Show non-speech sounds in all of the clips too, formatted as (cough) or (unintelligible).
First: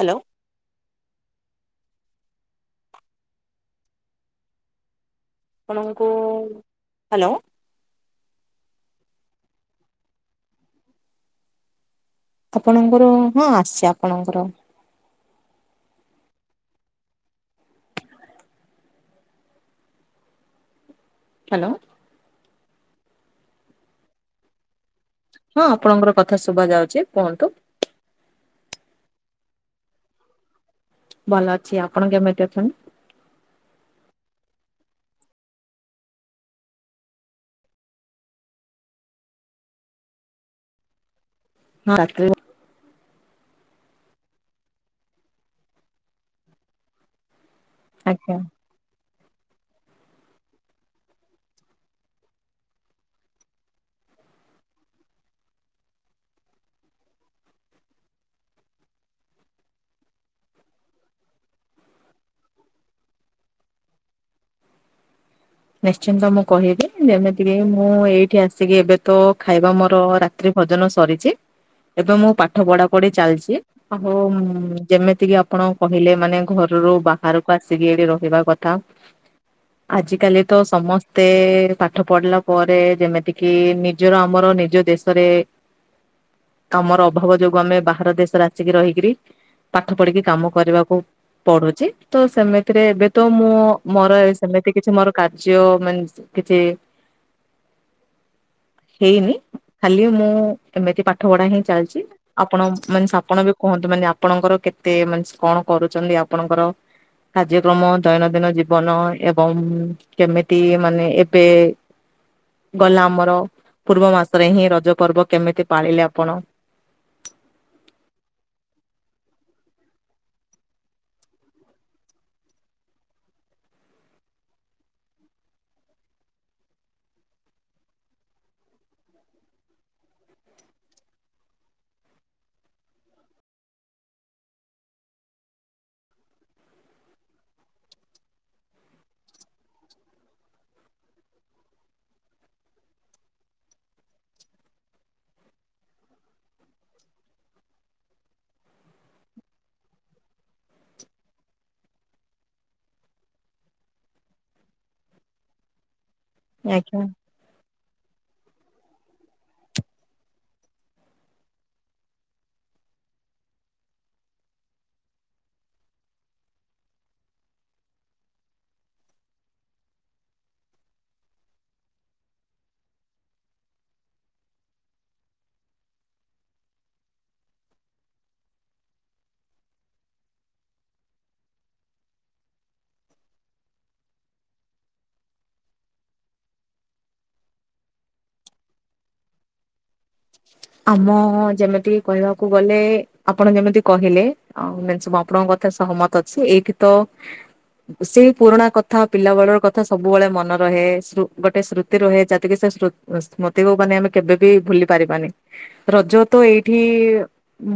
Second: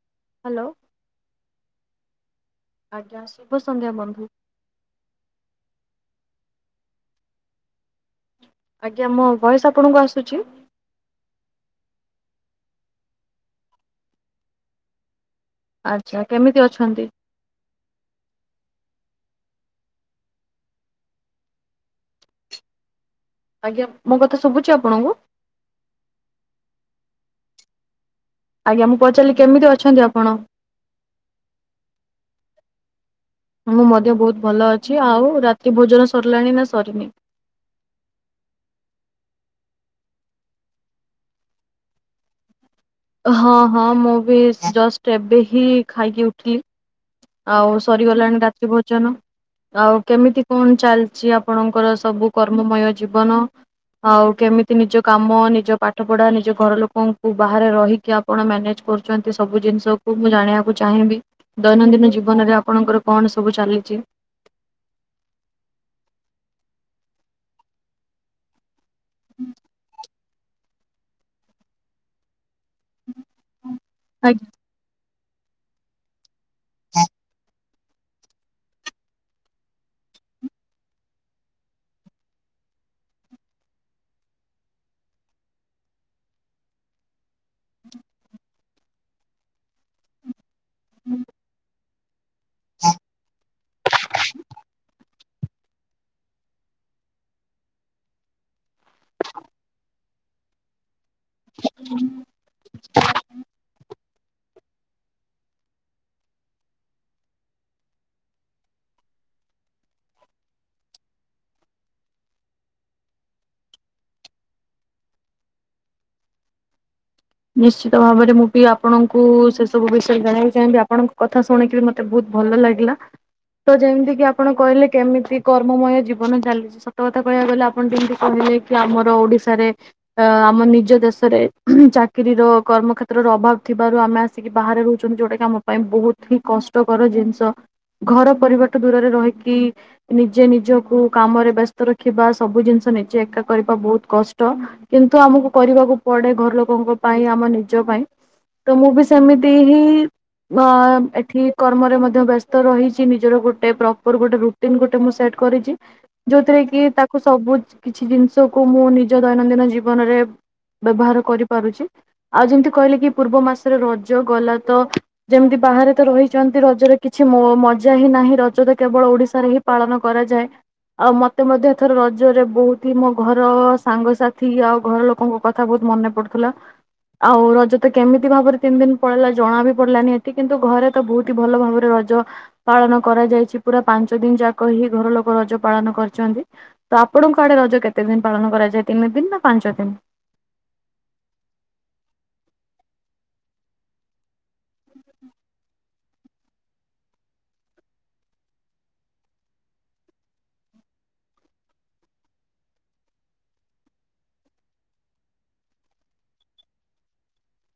Hello hello. ଆଜ୍ଞା ଶୁଭ ସନ୍ଧ୍ୟା ବନ୍ଧୁ। ଆପଣଙ୍କୁ ହାଲୋ। ଆଜ୍ଞା ମୋ ଭଏସ୍ ଆପଣଙ୍କୁ ଆସୁଚି? ଆପଣଙ୍କର ହଁ ଆସୁଚି ଆପଣଙ୍କର। ଆଚ୍ଛା କେମିତି ଅଛନ୍ତି? ହାଲୋ। ଆଜ୍ଞା ମୁଁ କଥା ଶୁବୁଚି ଆପଣ ହଁ ଆପଣଙ୍କର କଥା ଶୁଭ ଯାଉଛି କୁହନ୍ତୁ। ଆଜ୍ଞା ମୁଁ ପଚାରିଲି କେମିତି ଅଛନ୍ତି ଆପଣ? ଭଲ ଅଛି ଆପଣ କେମିତି ଅଛନ୍ତି? ମୁଁ ମଧ୍ୟ ବହୁତ ଭଲ ଅଛି ଆଉ ରାତି ଭୋଜନ ସରିଲାଣି ନା ସରିନି? (inaudible) ହଁ (unintelligible) ହଁ ହଁ ମୁଁ ବି ଜଷ୍ଟ ଏବେ ହିଁ ଖାଇକି ଉଠିଲି ଆଉ ଆଜ୍ଞା ସରିଗଲାଣି ରାତି ଭୋଜନ ଆଉ କେମିତି କଣ ଚାଲିଛି ଆପଣଙ୍କର ସବୁ କର୍ମମୟ ଜୀବନ? ଆଉ କେମିତି ନିଜ କାମ ନିଜ ପାଠ ପଢା ନିଜ ଘର ଲୋକଙ୍କୁ ବାହାରେ ରହିକି ଆପଣ ମ୍ୟାନେଜ କରୁଛନ୍ତି ସବୁ ଜିନିଷକୁ ମୁଁ ଜାଣିବାକୁ ଚାହିଁବି ଦୈନନ୍ଦିନ ଜୀବନରେ ଆପଣଙ୍କର କଣ ସବୁ ଚାଲିଛି ନିଶ୍ଚିନ୍ତ ମୁଁ କହିବି ଯେମିତିକ ମୁଁ ଏଇଠି ଆସିକି ଏବେ ତ ଖାଇବା ମୋର ରା ରାତ୍ରି ଭଜନ ସରିଛି ଏବେ ମୁଁ ପାଠ ପଢା ପଢି ଚାଲିଛି ଆଉ ଆଜ୍ଞା ଯେମିତି ଯେତିକି ଆପଣ କହିଲେ ମାନେ ଘରରୁ ବାହାରକୁ ଆସି ଆସିକି ଏଠି ରହିବା କଥା ଆଜିକାଲି ତ ସମସ୍ତେ ପାଠ ପଢିଲା ପରେ ଯେମିତିକି ନିଜର ଆମର ନିଜ ଦେଶରେ ହ (inaudible) ଆମର ଅଭାବ ଯୋଗୁ ଆମେ ବାହାର ଦେଶରେ ଆସିକି ରହିକରି ପାଠ ପଢିକି କାମ କରିବାକୁ ପଡୁଛି ତ ସେମିତିରେ ଏବେ ତ ମୁଁ ମୋର ସେମିତି କିଛି ମୋର କାର୍ଯ୍ୟ ମାନ କିଛି ହେଇନି ଖାଲି ମୁଁ ଏମିତି ପାଖ ପାଠପଢା ହିଁ ଚାଲିଛି ଆପଣ ମାନେ ଆପଣ ବି କହନ୍ତୁ ମାନେ ଆପଣଙ୍କର କେତେ ମାନେ କଣ କରୁଛନ୍ତି ଆପଣଙ୍କର କାର୍ଯ୍ୟକ୍ରମ ଦୈନନ୍ଦିନ ଜୀବନ ଏବଂ କେମିତି ମାନେ ଏବେ ଗଲା ଆମର ପୂର୍ବ ମାସରେ ହିଁ ରଜ ପର୍ବ କେମିତି ପାଳିଲେ ଆପଣ ନିଶ୍ଚିତ ଭାବରେ ମୁଁ ବି ଆପଣଙ୍କୁ ସେ ସବୁ ବିଷୟରେ ଜଣେଇକୁ ଚାହିଁବି ଆପଣଙ୍କ କଥା ଶୁଣିକିରି ମତେ ବହୁତ ଭଲ ଲାଗିଲା ତ ଯେମିତି କିି ଆପଣ କହିଲେ କେମିତି କର୍ମମୟ ଜୀବନ ଚାଲିଛି ସତ କଥା କହିବାକୁ ଗଲେ ଆପଣ ଯେମିତି କହି କି ଆମର ଓଡିଶାରେ ଅ ଆମ ନିଜ ଦେଶରେ ଚା ଚାକିରି ର କର୍ମ କେତ୍ରର ଅଭାବ ଥିବାରୁ ଆମେ ଆସିକି ବାହାରେ ରହୁଛନ୍ତି ଯଉଟା କିି ଆମ ପାଇଁ ବହୁତ ହି କଷ୍ଟକର ଜିନିଷ ଘର ପରିବାର ଠୁ ଦୂରରେ ରହିକି ନିଜେ ନିଜକୁ କାମରେ ବ୍ୟସ୍ତ ରଖିବା ସବୁ ଜିନିଷ ନିଜେ ଏକା କରିବା ବହୁତ କଷ୍ଟ କିନ୍ତୁ ଆମକୁ କରିବାକୁ ପଡେ ଘର ଲୋକଙ୍କ ପାଇଁ ଆମ ନିଜ ପାଇଁ ତ ମୁଁ ବି ସେମିତି ହିଁ ପା ନାଁ ଏଠି କର୍ମରେ ମଧ୍ୟ ବ୍ୟସ୍ତ ରହିଚି ନିଜର ଗୋଟେ ପ୍ରପର ଗୋଟେ ରୁଟିନ ଗୋଟେ ମୁ ସେଟ କରିଚି ଯୋଉଥିରେ କି ଆଜ୍ଞା। ତାକୁ ସବୁ କିଛି ଜିନିଷକୁ ମୁଁ ନିଜ ଦୈନନ୍ଦିନ ଜୀବନରେ ବ୍ୟବହାର କରିପାରୁଚି ଆଉ ଯେମିତି କହିଲେ କି ପୂର୍ବ ମାସରେ ରଜ ଗଲା ତ ଯେମିତି ବାହାରେ ତ ରହିଚନ୍ତି ରଜରେ କିଛି ମୋ--ମଜା ହିଁ ନାହିଁ ରଜ ରେ କେବଳ ଓଡିଶାରେ ହିଁ ପାଳନ କରାଯାଏ। ଆଉ ମତେ ମଧ୍ୟ ଏଥର ରଜ ରେ ବହୁତ ହି ମୋ ଘର, ସାଙ୍ଗସାଥି ଆଉ ଘର ଲୋକଙ୍କ କଥା ବହୁତ ମନେ ପଡୁଥିଲା ଆଉ ରଜ ତ କେମିତି ଭାବରେ ତିନି ଦିନ ପଳେଇଲା ଜଣା ବି ପଡିଲାନି ଏଠି କିନ୍ତୁ ଘରେ ତ ବହୁତ ହି ଭଲ ଭାବରେ ରଜ ପାଳନ କରାଯାଇଛି ପୁରା ପାଞ୍ଚ ଦିନ ଯାକ ହିଁ ଘର ଲୋକ ରଜ ପାଳନ କରିଛନ୍ତି। ତ ଆପଣଙ୍କ ଆଡେ ରଜ କେତେ ଦିନ ପାଳନ କରାଯାଏ ତିନି ଦିନ ନା ପାଞ୍ଚ ଦିନ? ଆମ ଯେମିତି କହିବାକୁ ଗଲେ ଆପଣ ଯେମିତି କହିଲେ ଆଉ (unintelligible) ମୁଁ ଆପଣଙ୍କ କଥା ସହମତ ଅଛି ଏଇଠି ତ ସେଇ ପୁରୁଣା କଥା ପିଲା ବେଳର କଥା ସବୁବେଳେ ମନେ ରହେ ସ୍ମୃ--ଗୋଟେ ସ୍ମୃତି ରହେ ଚାକିରୀ ସା ସ୍ମୃତ--ସ୍ମୃତିକୁ ମାନେ ଆମେ କେବେ ବିି ଭୁଲି ପାରିବାନି। ରଜ ତ ଏଇଠି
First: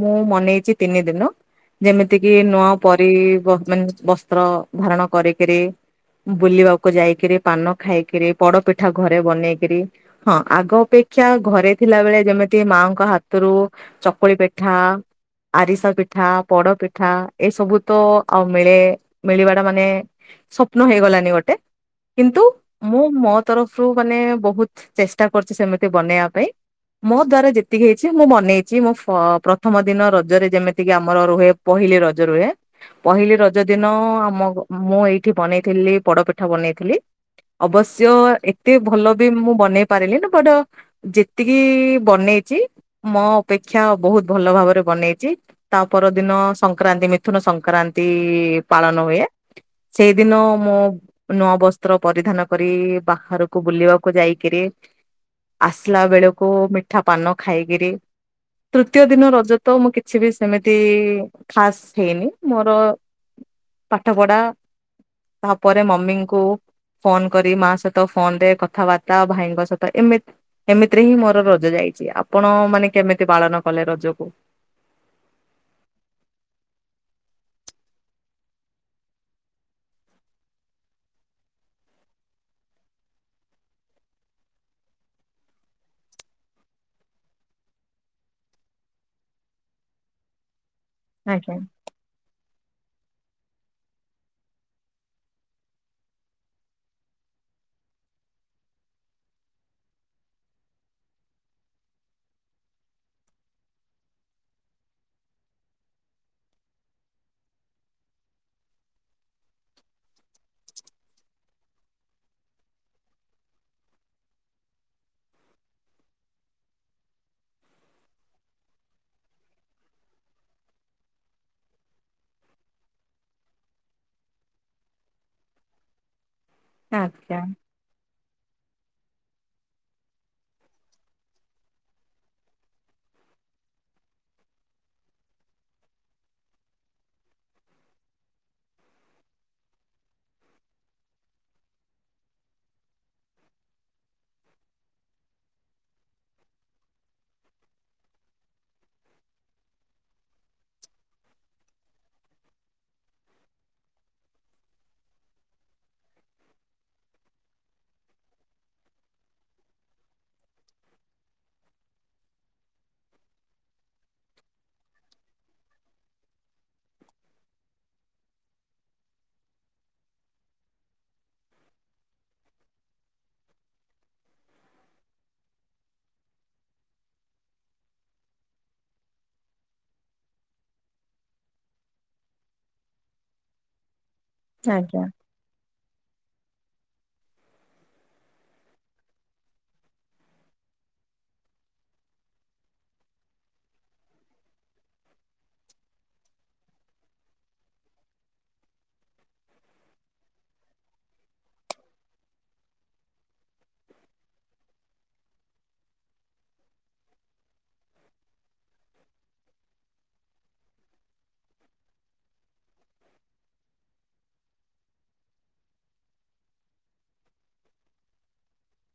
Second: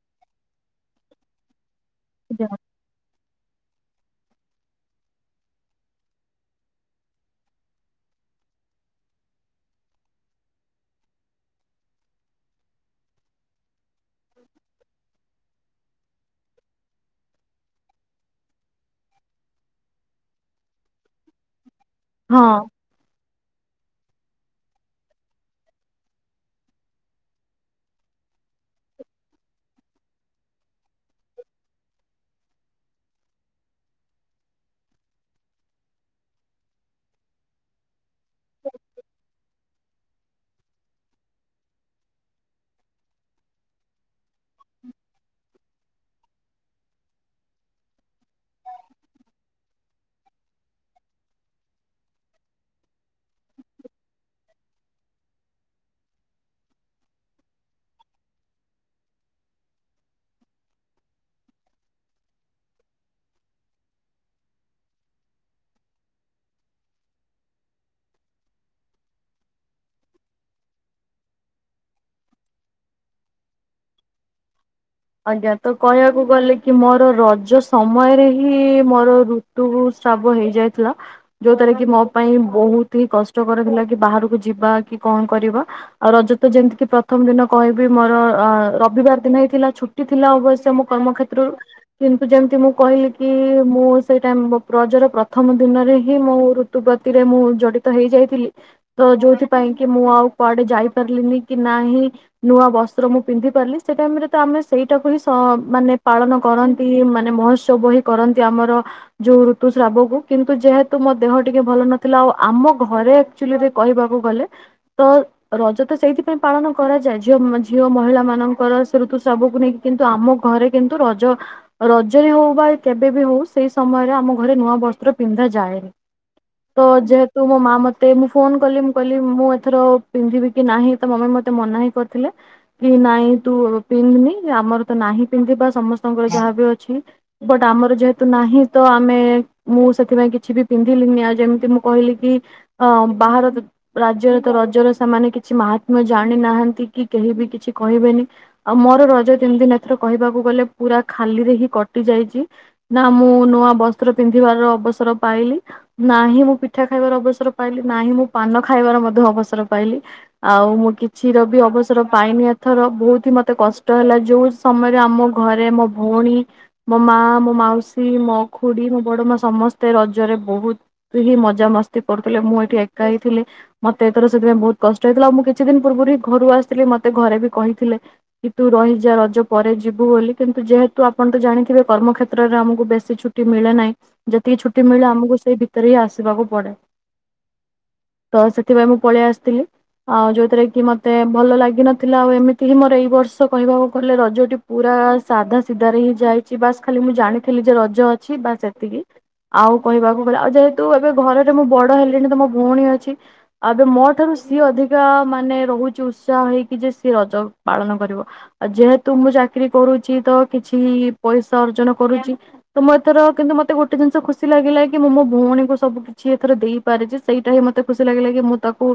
ମୁଁ ମନେଇଚି ତିନି ଦିନ। ଯେମିତି କିି ନୂଆ ପରି--ବ ମାନେ ବସ୍ତ୍ର ଧାରଣ କରିକରି। ବୁଲିବାକୁ ଯାଇକିରି ପାନ ଖାଇକିରି ପୋଡ ପିଠା ଘରେ ବନେଇକିରି ହଁ ଆଗ ଅପେକ୍ଷ କ୍ଷା ଘରେ ଥିଲା ବଳେ ଯେମିତି ମାଙ୍କ ହାତରୁ ଚକୁଳି ପିଠା ଆରିସା ପିଠା, ପୋଡପିଠା ଏ ସବୁ ତ ଆଉ ମିଳେ ମିଳିବା ଟା ମାନେ ସ୍ୱପ୍ନ ହେଇଗଲାନି ଗୋଟେ କିନ୍ତୁ ହଁ। ମୁଁ ମୋ ତରଫରୁ ମାନେ ବହୁତ ଚେଷ୍ଟା କରିଚି ସେମିତି ବନେଇବା ପାଇଁ ମୋ ଦ୍ଵାରା ଯେତିକି ହେଇଛି ମୁଁ ବନେଇଛି ମୁଁ ପ ପ୍ରଥମ ଦିନ ରଜରେ ଯେମିତିକି ଆମର ରୁହେ ପହିଲି ରଜ ରୁହେ ପହିଲି ରଜ ଦିନ ଆମ ମୁଁ ଏଇଠି ବନେଇଥିଲି ପୋଡ ପିଠା ବନେଇଥିଲି। ଅବଶ୍ୟ ଏତେ ଭଲ ବି ମୁଁ ବନେଇ ପାରିଲିନି ବଟ୍ ଯେତିକି ବନେଇଛି ମୋ ଅପେକ୍ଷା ବହୁତ ଭଲ ଭାବରେ ବନେଇଚି। ତା ପରଦିନ ସଂକ୍ରାନ୍ତି ମିଥୁନ ସଂକ୍ରାନ୍ତି ପାଳନ ହୁଏତା ସେଇଦିନ ମୁଁ ନୂଆ ବସ୍ତ୍ର ପରିଧାନ କରି ବାହାରକୁ ବୁଲିବାକୁ ଯାଇକିରି ଆସିଲା ବେଳକୁ ମିଠା ପାନ ଖାଇକିରି ତୃତୀୟ ଦିନ ରଜ ତ ମୁଁ କିଛି ବି ସେମିତି--ଖାଶ୍ ହେଇନି ମୋର ପାଠପଢା ତାହାପରେ ମମିଙ୍କୁ ଫୋନ କରି ମା ସହିତ ଫୋନରେ କଥାବାର୍ତ୍ତା ଭାଇଙ୍କ ସହିତ ଏମିତ୍--ଏମିତିରେ ହିଁ ମୋର ର ରଜ ଯାଇଚି ଆପଣ ମାନେ କେମିତି ପାଳନ କଲେ ରଜକୁ? ଆଜ୍ଞା ତ କହିବାକୁ ଗଲେ କି ମୋର ରଜ ସମୟରେ ହିଁ ମୋର ଋତୁକୁ ଶ୍ରାବ ହେଇଯାଇଥିଲା ଯୋଉ ଦ୍ଵାରା କି ମୋ ପାଇଁ ବହୁତ ହି କଷ୍ଟକର ଥିଲା କି ବାହାରକୁ ଯିବା କି କଣ କରିବ ଆଉ ରଜ ତ ଯେମିତି ପ୍ରଥମ ଦିନ କହିବି ମୋର ରବିବାର ଦିନ ହିଥିଲା ଛୁଟ ଥିଲା ଅବଶ୍ୟ ମୋ କର୍ମକ୍ଷେତ୍ରରୁ ଆଜ୍ଞା କିନ୍ତୁ ଯେମିତି ମୁଁ କହିଲି କି ମୁଁ ସେଇଟା ମୋ ରଜର ପ୍ରଥମ ଦିନରେ ହିଁ ମୋ ଋତୁବତିରେ ମୁଁ ଜଡି ତ ହେଇ ଯାଇଥିଲି ତ ଯୋଉଥିପାଇଁ କି ମୁଁ ଆଉ କୁଆଡେ ଯାଇପାରିଲିନି କି ନାହିଁ ନୂଆ ବସ୍ତ୍ର ମୁଁ ପିନ୍ଧି ପାରିଲି ସେଟାଇମ ରେ ତ ଆମେ ସେଇଟାକୁ ହିଁ ସ ମାନେ ପାଳନ କରନ୍ତି ମାନେ ମହୋତ୍ସବ ହିଁ କରନ୍ତି ଆମର ଯୋଉ ଋତୁ ଶ୍ରାବକୁ କିନ୍ତୁ ଯେହେତୁ ମୋ ଦେହ ଟିକେ ଭଲ ନଥିଲା ଆଉ ଆମ ଘରେ ଆକଚୁଲି ଏବେ କହିବାକୁ ଗଲେ ତ ରଜ ତ ସେଇଥିପାଇଁ ପାଳନ କରାଯାଏ ଝିଅ ଝିଅ ମହିଳା ମାନଙ୍କର ସେ ଋତୁ ସ୍ରାବକୁ କୁ ନେଇକି କିନ୍ତୁ ଆମ ଘରେ କିନ୍ତୁ ରଜ ରଜରେ ହଉ ବା କେବେ ବି ହଉ ସେଇ ସମୟରେ ଆମ ଘରେ ନୂଆ ବସ୍ତ୍ର ପିନ୍ଧା ଯାଏନି ତ ଯେହେତୁ ମୋ ମା ମୋତେ ଫୋନ କଲି ମୁଁ କହିଲି ମୁଁ ଏଥର ପିନ୍ଧିବି କି ନାହିଁ ତ ମମି ମତେ ମନା ହିଁ କରିଥିଲେ କି ନାଇଁ କିନ୍ତୁ ପିନ୍ଧନି ଆମର ତ ନାହିଁ ପିନ୍ଧିବା ସମସ୍ତଙ୍କର ଯାହା ବି ଅଛି ବଟ ଆମର ଯେହେତୁ ନାହିଁ ତ ଆମେ ମୁଁ ସେଥିପାଇଁ କିଛି ବି ପିନ୍ଧିଲିନି ଆଉ ଯେମିତି ମୁଁ କହିଲି କି ହଁ ବାହାର ରାଜ୍ୟରେ ତ ରଜର ସେମାନେ କିଛି ମା ଜାଣି ନାହାନ୍ତି କି କେହି ବି କିଛି କହିବେନି ଆଉ ମୋର ରଜ ତିନି ଦିନ ଏଥର କହିବାକୁ ଗଲେ ଖାଲିରେ ହି କଟି ଯାଇଛି ନା ମୁଁ ନୂଆ ବସ୍ତ୍ର ପି (unintelligible) ନାଁ ହିଁ ମୁଁ ପିଠା ଖାଇବାର ଅବସର ପାଇଲି ନାହିଁ ମୁଁ ପାନ ଖାଇବର ବସର ପାଇଲି ଆଉ ମୁଁ କିଛିର ବି ଅବସର ପାଇନି ଏଥର ବହୁତ ହି ମତେ କଷ୍ଟ ହେଲା ଯୋଉ ସମୟରେ ଆମ ଘରେ ମୋ ଭଉଣୀ ମୋ ମା ମୋ ମାଉସୀ ମୋ ଖୁଡି ମୋ ବଡ ସମସ୍ତେ ରଜରେ ବହୁତ ହିଁ ମଜାମସ୍ତି କରୁଥିଲେ ମୁଁ ଏଠି ଏକା ହିଁ ଥିଲି ମତେ ଏଥର ସେଥିଁ ବହୁତ କଷ୍ଟ ହେଇଥିଲା ଆଉ ମୁଁ କିଛି ଦିନ ପୂର୍ବରୁ ହ ଘରୁ ଆସିଥିଲି ମତେ ଘରେ ବି କହିଥିଲେ କି ତୁ ରହି ଯେ ରଜ ପରେ ଯିବୁ ବୋଲି କିନ୍ତୁ ଯେହେତୁ ଆପଣ ତ ଜାଣିଥିବେ କର୍ମ କେତ୍ରରେ ଆମକୁ ବେଶୀ ଛୁଟି ମିଳେ ନାହିଁ। ଯେତିକି ଛୁଟି ଆଜ୍ଞା। ମିଳଳେ ଆମକୁ ସେଇ ଭିତରେ ହିଁ ଆସିବାକୁ ପଡ଼େ ତ ସେଥିପାଇଁ ମୁଁ ପଳେଇ ଆସିଥିଲି। ଆଉ ଯୋଉଥିରେ କି ମତେ ଭଲ ଲାଗିନଥିଲା ଆଉ ଏମିତି ହି ମୋର ଏଇ ବର୍ଷ କହିବାକୁ କଲେ ରଜଟି ପୁରା ସାଧା ସିଧାରେ ହିଁ ଯାଇଛି ବାସ୍ ଖାଲି ମୁଁ ଜାଣିଥିଲି ଯେ ରଜ ଅଛି ବାସ୍ ଏତିକି ଆଉ କହିବାକୁ ଗଲେ ଆଉ ଯେହେତୁ ଏବେ ଘରେରେ ମୁଁ ବଡ ହେଲିଣି ତ ମୋ ଭଉଣୀ ଅଛି ଆଉ ଏବେ ମୋ ଠାରୁ ସିଏ ଅଧିକା ମାନେ ରହୁଛି ଉତ୍ସାହ ହେଇକି ଯେ ସିଏ ରଜ ପାଳନ କରିବ ଆଉ ଯେହେତୁ ମୁଁ ଚାକିରୀ କରୁଛି ତ କିଛି ପଇସା ଅର୍ଜନ କରୁଛି ତ ମୁଁ ଏଥର କିନ୍ତୁ ମୋତେ ଗୋଟେ ଜିନିଷ ଖୁସି ଲାଗିଲା କି ମୁଁ ମୋ ଭଉଣୀଙ୍କୁ ସବୁ କିଛି ଏଥରେ ଦେଇପାରଚି। ସେଇଟା ହିଁ ମତେ ଖୁସି ଲାଗିଲା କି ମୁଁ ତାକୁ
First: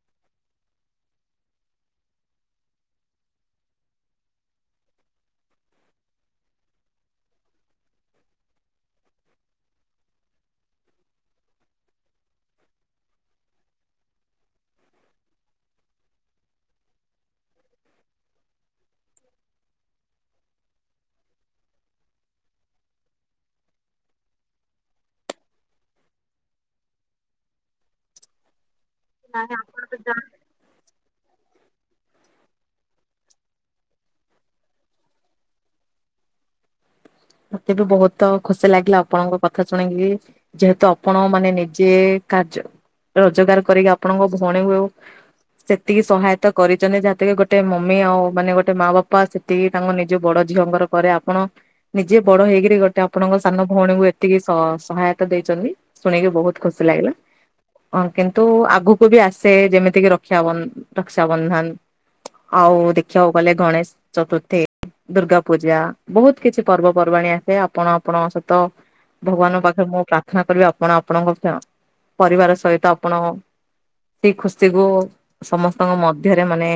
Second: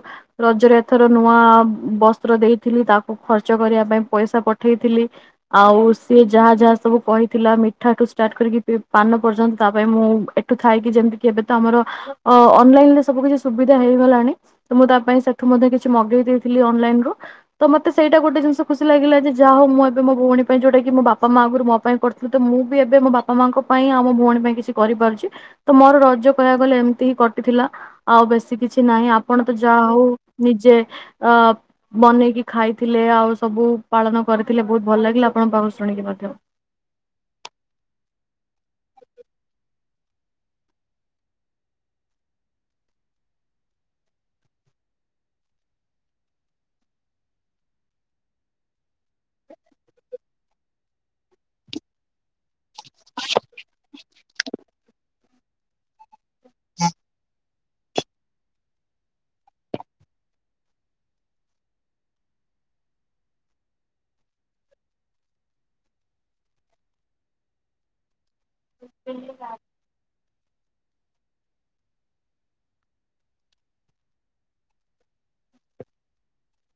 ରଜରେ ଏଥର ନୂଆ ବସ୍ତ୍ର ଦେଇଥିଲି ତାକୁ ଖର୍ଚ୍ଚ କରିବା ପାଇଁ ପଇଷା ପ ଠେଇଥିଲି ଆଉ ସିଏ ଯାହା ଯାହା ସବୁ କହିଥିଲା ମି ଠାଠୁ ସ୍ଟାଟ କରିକି ପି-ପାନ ପର୍ଯ୍ୟନ୍ତ ତା ପାଇଁ ମୁଁ ଏଠୁ ଥାଇକି ଯେମିତି କେବେ ତ ଆମର ଅ-ଅନ ଲାଇନରେ ସବୁ କିଛି ସୁବିଧା ହେଇଗଲାଣି ତ ମୁଁ ତା ପାଇଁ ସେଠୁ ମଧ୍ୟ କିଛି ମଗେଇ ଦେଇ ଦେଲି ଅନଲାଇନରୁ ତ ମତେ ସେଇଟା ଗୋଟେ ଜିନିଷ ଖୁସି ଲାଗିଲା ଯେ ଯାହା ହୋଉ ମୁଁ ଏବେ ମୋ ଭଉଣୀ ପାଇଁ ଯୋଉଟା କି ମୋ ବାପା ମା ଆଗରୁ ମୋ ପାଇଁ କରିଥିଲେ ତ ମୁଁ ବି ଏବେ ମୋ ବାପା ମାଙ୍କ ପାଇଁ ଆଉ ଭଉଣୀ ପାଇଁ କିଛି କରିପାରୁଚି ତ ମୋର ରଜ କହିବାକୁ ଗଲେ ଏମିତି ହିଁ କଟିଥିଲା। ଆଉ ବେଶୀ କିଛି ନାହିଁ ଆପଣ ତ ଯାହା ହୋଉ ନିଜେ ଆ ବନେଇକି ଖାଇଥିଲେ ଆଉ ସବୁ ପାଳନ କରିଥିଲେ ବୋହୁତ ଭଲ ଲାଗିଲା ଆପଣଙ୍କ ପାଖକୁ ଶୁଣିକି ମଧ୍ୟ। ମତେ ବି ବୋହୁତ ଖୁସି ଲାଗିଲା ଆପଣଙ୍କ କଥା ଶୁଣିକି ଯେହେତୁ ଆପଣ ମାନେ ନିଜେ କାର୍ଯ୍ୟ ରୋଜଗାର କରିକି ଆପଣଙ୍କ ଭଉଣୀକୁ ସେତିକି ସହାୟତା କରିଚନ୍ତି ଯାହାକ ଗୋଟେ ମମି ଆଉ ମାନେ ଗୋଟେ ମା ବାପା ସେତିକି ତାଙ୍କ ନିଜ ବଡ ଝିଅଙ୍କର କରେ ଆପଣ ନିଜେ ବଡ ହେଇକିରି ଗୋଟେ ଆପଣଙ୍କ ସାନ ଭଉଣୀକୁ ଯେତିକି ସ-ସହାୟତା ଦେଇଚନ୍ତି ଶୁଣିକି ବୋହୁତ ଖୁସି ଲାଗିଲା। ହଁ କିନ୍ତୁ ଆଗକୁ ବି ଆସେ ଯେମିତିକି ରକ୍ଷାବନ୍ଧ ରକ୍ଷାବନ୍ଧନ। ଆଉ ଦେଖିବାକୁ ଗଲେ ଗଣେଶ ଚତୁର୍ଥୀ ଦୁର୍ଗା ପୂଜା ବୋହୁତ କିଛି ପର୍ବପର୍ବାଣୀ ଆସେ ଆପଣ ଆପଣଙ୍କ ସହିତ ଭଗବାନଙ୍କ ପାଖରେ ମୁଁ ପ୍ରା ପ୍ରଥନା କରିବେ ଆପଣଙ୍କ ଫ୍ୟ ପରିବାର ଆପଣଙ୍କ ସହିତ ଆପଣ ସେଇ ଖୁସି କୁ ସମସ୍ତଙ୍କ ମଧ୍ୟରେ ମାନେ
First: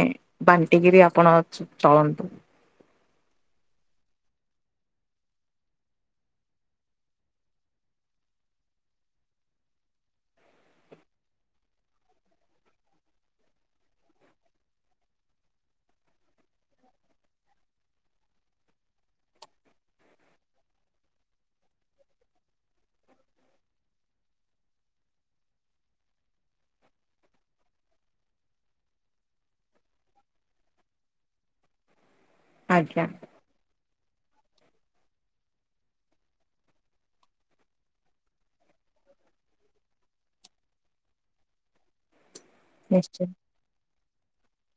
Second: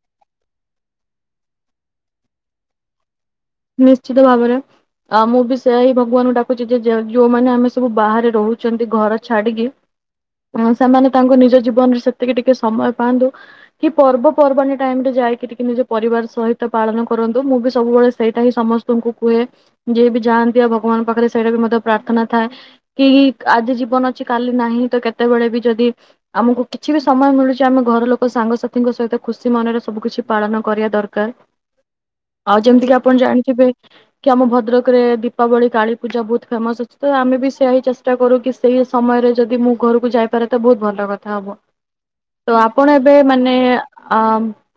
ବାଣ୍ଟିକରି ଆପଣ ଚ-ଚଳନ୍ତୁ ନିଶ୍ଚିତ ଭାବରେ ଆଉ ମୁଁ ବି ସେୟା ହିଁ ଭଗବାନଙ୍କୁ ଡାକୁଚି ଯେ ଯୋଉମାନେ ଆମେ ସବୁ ବାହାରେ ରୋହୁଛନ୍ତି ଘର ଛାଡିକି ସେମାନେ ତାଙ୍କୁ ନିଜ ଜୀବନରେ ସେତିକି ଟିକେ ସମୟ ପାଆନ୍ତୁ କି ପର୍ବପର୍ବାଣି ଟାଇମ ରେ ଯାଇକି ଟିକେ ନିଜ ପରିବାର ସହିତ ପାଳନ କରନ୍ତୁ ମୁଁ ବି ସବୁବେଳେ ସେଇଟା ହିଁ ସମସ୍ତଙ୍କୁ କୁହେ ଯିଏ ବି ଯାଆନ୍ତି ଆଉ ଭଗବାନଙ୍କ ପାଖରେ ସେଇଟା ବି ମଧ୍ୟ ପ୍ରାର୍ଥନା ଥାଏ କି କି ଆଜି ଜୀବନ ଅଛି କାଲି ନାହିଁ ତ କେତେବେଳେ ବି ଯଦି ଆମକୁ କିଛି ବି ସମୟ ମିଳୁଚି ଆମେ ଘର ଲୋକ କ ସାଙ୍ଗସାଥିଙ୍କ ସହିତ ଖୁସି ମନରେ ସବୁ କିଛି ପାଳନ କରିବା ଦରକାର। ଆଉ ଯେମିତି ଆପ୍ ଆଜ୍ଞା କି ଆମ ଭଦ୍ରକରେ ଦୀପାବଳି କାଳୀପୂଜା ବୋହୁତ ଫେମସ ଅଛି ତ ଆମେ ବି ସେୟ ହିଁ ଚେଷ୍ଟା କରୁ କି ସେଇ ସମୟରେ ଯଦି ମୁଁ ଘରକୁ ଯାଇପାରେ ତ ବୋହୁତ ଭଲ କଥା ହବ। ତ ଆପଣ ଏବେ ନିଶ୍ଚୟ ମାନେ ଆ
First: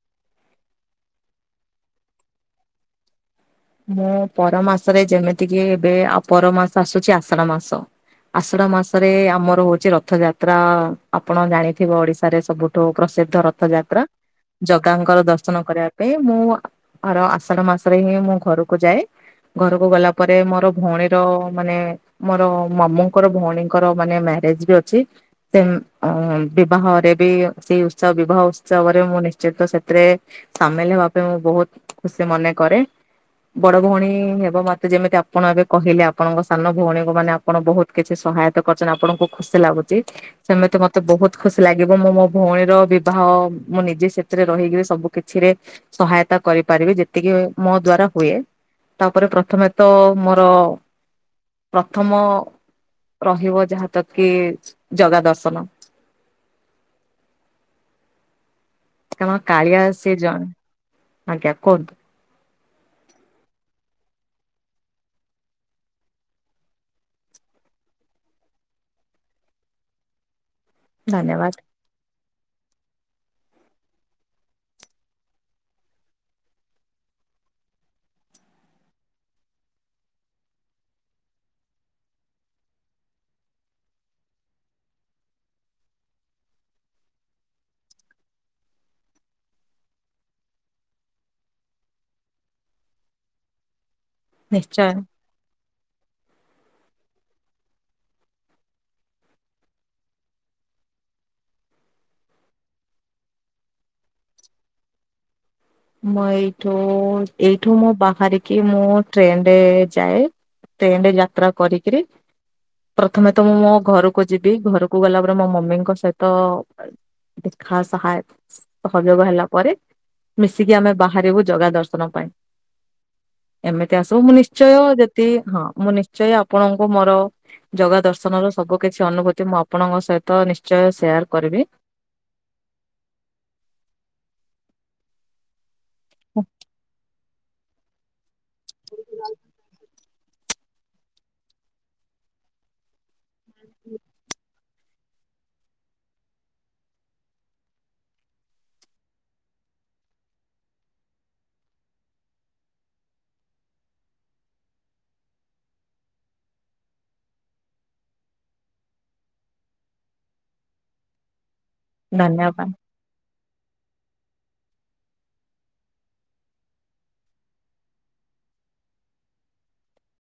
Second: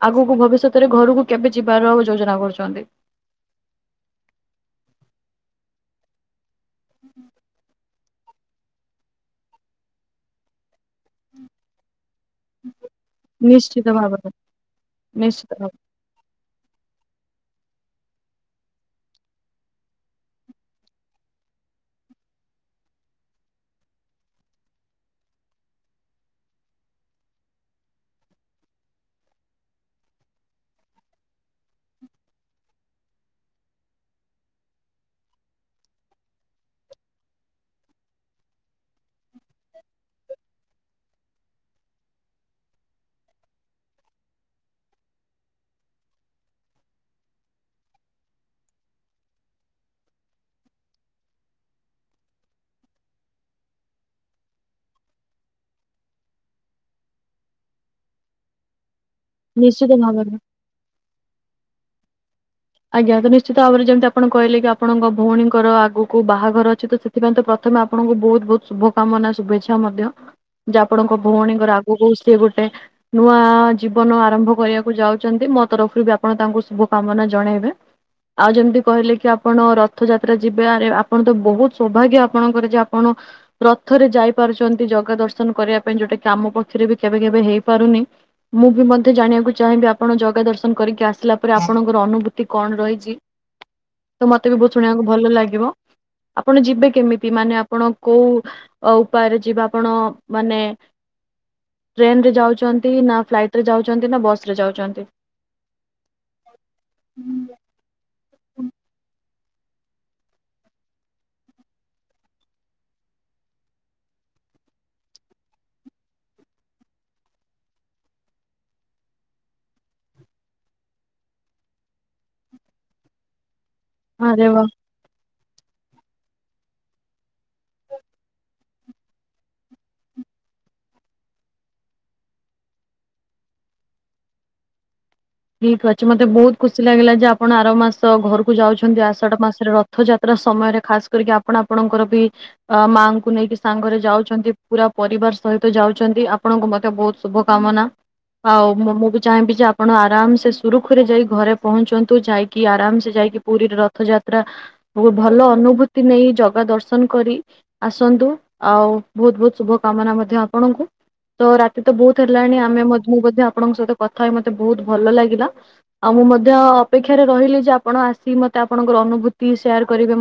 ଆଗକୁ ଭବିଷ୍ୟତରେ ଘରକୁ କେବେ ଯିବାର ଯୋଜନା କରୁଚନ୍ତି? ମୁଁ ପର ମାସରେ ଯେମିତିକି ଏବେ ଆ ପର ମାସ ଆସୁଚି ଆଷାଢ ମାସ ଆଷାଢ ମାସରେ ଆମର ହୋଉଚି ରଥଯାତ୍ରା ଆପଣ ଜାଣିଥିବ ଓଡି ଶାରେ ସବୁଠୁ ପ୍ରସିଦ୍ଧ ନିଶ୍ଚିତ ରଥଯାତ୍ରା। ଭାବରେ। ଜଗାଙ୍କର ନିଶ୍ଚିତ ଦର୍ଶନ ଭାବେ କରିବା ପାଇଁ ମୁଁ ଆର ଆଷାଢ ମାସରେ ହିଁ ମୁଁ ଘରକୁ ଯାଏ। ଘରକୁ ଗଲା ପରେ ମୋର ଭଉଣୀର ମାନେ ମୋର ମାମୁଙ୍କର ଭୋଉ ଣୀଙ୍କର ମାନେ ମ୍ୟାରେଜ ବି ଅଛି। ସେ ଉଁ ବିବାହରେ ବି ସେଇ ଉତ୍ସବ ବିବାହ ଉତ୍ସବରେ ମୁଁ ନିଶ୍ଚିତ ସେଥିରେ ସାମିଲ ହବା ପାଇଁ ମୁଁ ବୋହୁତ ଖୁସି ମନେ କରେ। ବଡ ଭୋଉଣୀ ହେବ ମତେ ଯେମିତି ଆପଣ ଏବେ କହିଲେ ଆପଣଙ୍କ ସାନ ଭୋଉଣୀଙ୍କୁ ମାନେ ଆପଣ ବହୁତ କିଛି ସହାୟ ତ ଆପଣଙ୍କୁ ଖୁସି ଲାଗୁଚି। ସେମିତି ମତେ ବୋହୁତ ଖୁସି ଲାଗିବ। ମୁଁ ମୋ ଭୋଉଣୀର ବିବାହ ମୁଁ ନିଜେ ସେଥିରେ ରହିକିରି ସବୁ କିଛିରେ ସହାୟତା କରିପାରିବି। ଯେତିକି ମୋ ଦ୍ଵାରା ହୁଏ ତାପରେ ପ୍ରଥମେ ତ ମୋର ପ୍ରଥମ ରହିବ ଯାହା ତକି ଜଗା ଦର୍ଶନ (inaudible) କାରଣ କାଳିଆ ନିଶ୍ଚିତ ସେ ଭାବରେ। ଜଣେ ଆଜ୍ଞା କୁହନ୍ତୁ ଆଜ୍ଞା ତ ନିଶ୍ଚିତ ଭାବରେ ଯେମିତି ଆପଣ କହିଲେ କି ଆପଣଙ୍କ ଭୋଉଣୀଙ୍କର ଆଗକୁ ବାହାଘର ଅଛି। ତ ସେଥିପାଇଁ ତ ପ୍ର ଥମେ ଆପଣଙ୍କୁ ବୋହୁତ ବୋହୁତ ଶୁଭ କାମନା ଶୁଭେଛ୍ୟା ମଧ୍ୟ ଯେ ଆପଣଙ୍କ ଧନ୍ୟବାଦ ଭଉଣୀଙ୍କର ଆଗକୁ ସେ ଗୋଟେ ନୂଆ ଜୀବନ ଆରମ୍ଭ କରିବାକୁ ଯାଉଚନ୍ତି। ମୋ ତରଫରୁ ବି ଆପଣ ତାଙ୍କୁ ଶୁଭକାମନା ଜଣେଇବେ। ଆଉ ଯେମିତି କହିଲେ କି ଆପଣ ରଥଯାତ୍ରା ଯିବେ। ଆରେ ଆପଣ ତ ବହୁତ ସୌଭାଗ୍ୟ ଆପଣଙ୍କର ଯେ ଆପଣ ରଥରେ ଯାଇପାରୁଚନ୍ତି ଜଗା ଦର୍ଶନ କରିବା ପାଇଁ। ଯୋଉଟା କାମ ପକ୍ଷରେ ବି କେବେ କେବେ ହେଇପାରୁନି। ମୁଁ ବି ମଧ୍ୟ ଜାଣିବାକୁ ଚାହିଁବି ଆପଣ ଜଗା ଦର୍ଶନ କରିକି ଆସିଲା ପରେ ଆପଣଙ୍କର ଅନୁଭୂ ତି କଣ ରହିଛି ତ ମତେ ବି ବହୁତ ନିଶ୍ଚୟ ଶୁଣିବାକୁ ଭଲ ଲାଗିବ? ଆପଣ ଯିବେ କେମିତି ମାନେ ଆପଣ କୋଉ ଉପାୟରେ ଯିବେ ଆପଣ ମାନେ ଟ୍ରେନରେ ଯାଉଛନ୍ତି ନା ଫ୍ଲାଇଟେ ଯାଉଛନ୍ତି ନା ବସରେ ଯାଉଛନ୍ତି? ମୁଁ ଏଇଠୁ ଏଇଠୁ ମୁଁ ବାହାରରିକି କି ମୁଁ ଟ୍ରେନ୍ ରେ ଯାଏ ଟ୍ରେନ ରେ ଯାତ୍ରା କରିକିରି ପ୍ରଥମେ ତ ମୁଁ ମୋ ଘରକୁ ଯିବି ଘରକୁ ଗଲା ପରେ ମୋ ମମିଙ୍କ ସହିତ ଖା ସାହାୟ ସହଯୋଗ ହେଲା ପରେ ମିଶିକି ଆମେ ବାହାରିବୁ ଜାଗା ଦର୍ଶନ ପାଇଁ ଏମିତି ଆସିବୁ ମୁଁ ଆରେ ବା ନିଶ୍ଚୟ ଯେ ହଁ ମୁଁ ନିଶ୍ଚୟ ଆପଣଙ୍କୁ ମୋର ଜଗା ଦର୍ଶନର ସବୁ କିଛି ଅନୁଭୂତି ମୁଁ ଆପଣଙ୍କ ସହିତ ନିଶ୍ଚୟ ସେୟାର କରିବି ଠିକ ଅଛି ମତେ ବହୁତ ଖୁସି ଲାଗିଲା ଯେ ଆପ୍ ଆପଣ ଆର ମାସ ଘରକୁ ଯାଉଛନ୍ତି ଆଷାଠ ମାସରେ ରଥଯାତ୍ରା ସମୟରେ ଖାସ୍ କରିକି ଆପଣ ଆପଣଙ୍କର ବି ଆ ମାଙ୍କୁ ନେଇକି ସାଙ୍ଗରେ ଯାଉଛନ୍ତି ପୁରା ପରିବାର ସହିତ ଯାଉଛନ୍ତି ଆପଣଙ୍କୁ ମଧ୍ୟ ବହୁତ ଶୁଭ କାମ କାମନା ଆଉ ମୁଁ ମୁଁ ବି ଚାହିଁବି ଯେ ଆପଣ ଆ ଆରାମ ସୁରୁଖୁରେ ଯାଇ ଘରେ ପହଞ୍ଚନ୍ତୁ ଯାଇକି ଆରାମ ସେ ଯାଇକି ପୁରୀ ରଥଯାତ୍ରା ଭଲ ଅନୁଭୂତି ନେଇ ଜଗା ଦର୍ଶନ କରି ଆସନ୍ତୁ ଆଉ ବହୁତ ବହୁତ ଶୁଭ କାମନା ମଧ୍ଯ ଆପଣଙ୍କୁ ତ ରାତି ତ ବହୁତ ହେଲାଣି ଧନ୍ୟବାଦ। ଆମେ ମୁଁ ମଧ୍ୟ ଆପଣଙ୍କ ସହିତ କଥା ହେଇ ମତେ ବହୁତ ଭଲ ଲାଗିଲା ଆଉ ମୁଁ ମଧ୍ୟ ଅପେକ୍ଷାରେ ରହିଲି ଯେ ଆପଣ ଆସି ମତେ ଆପଣଙ୍କର ଅନୁଭୂତି ସେୟାର କରିବେ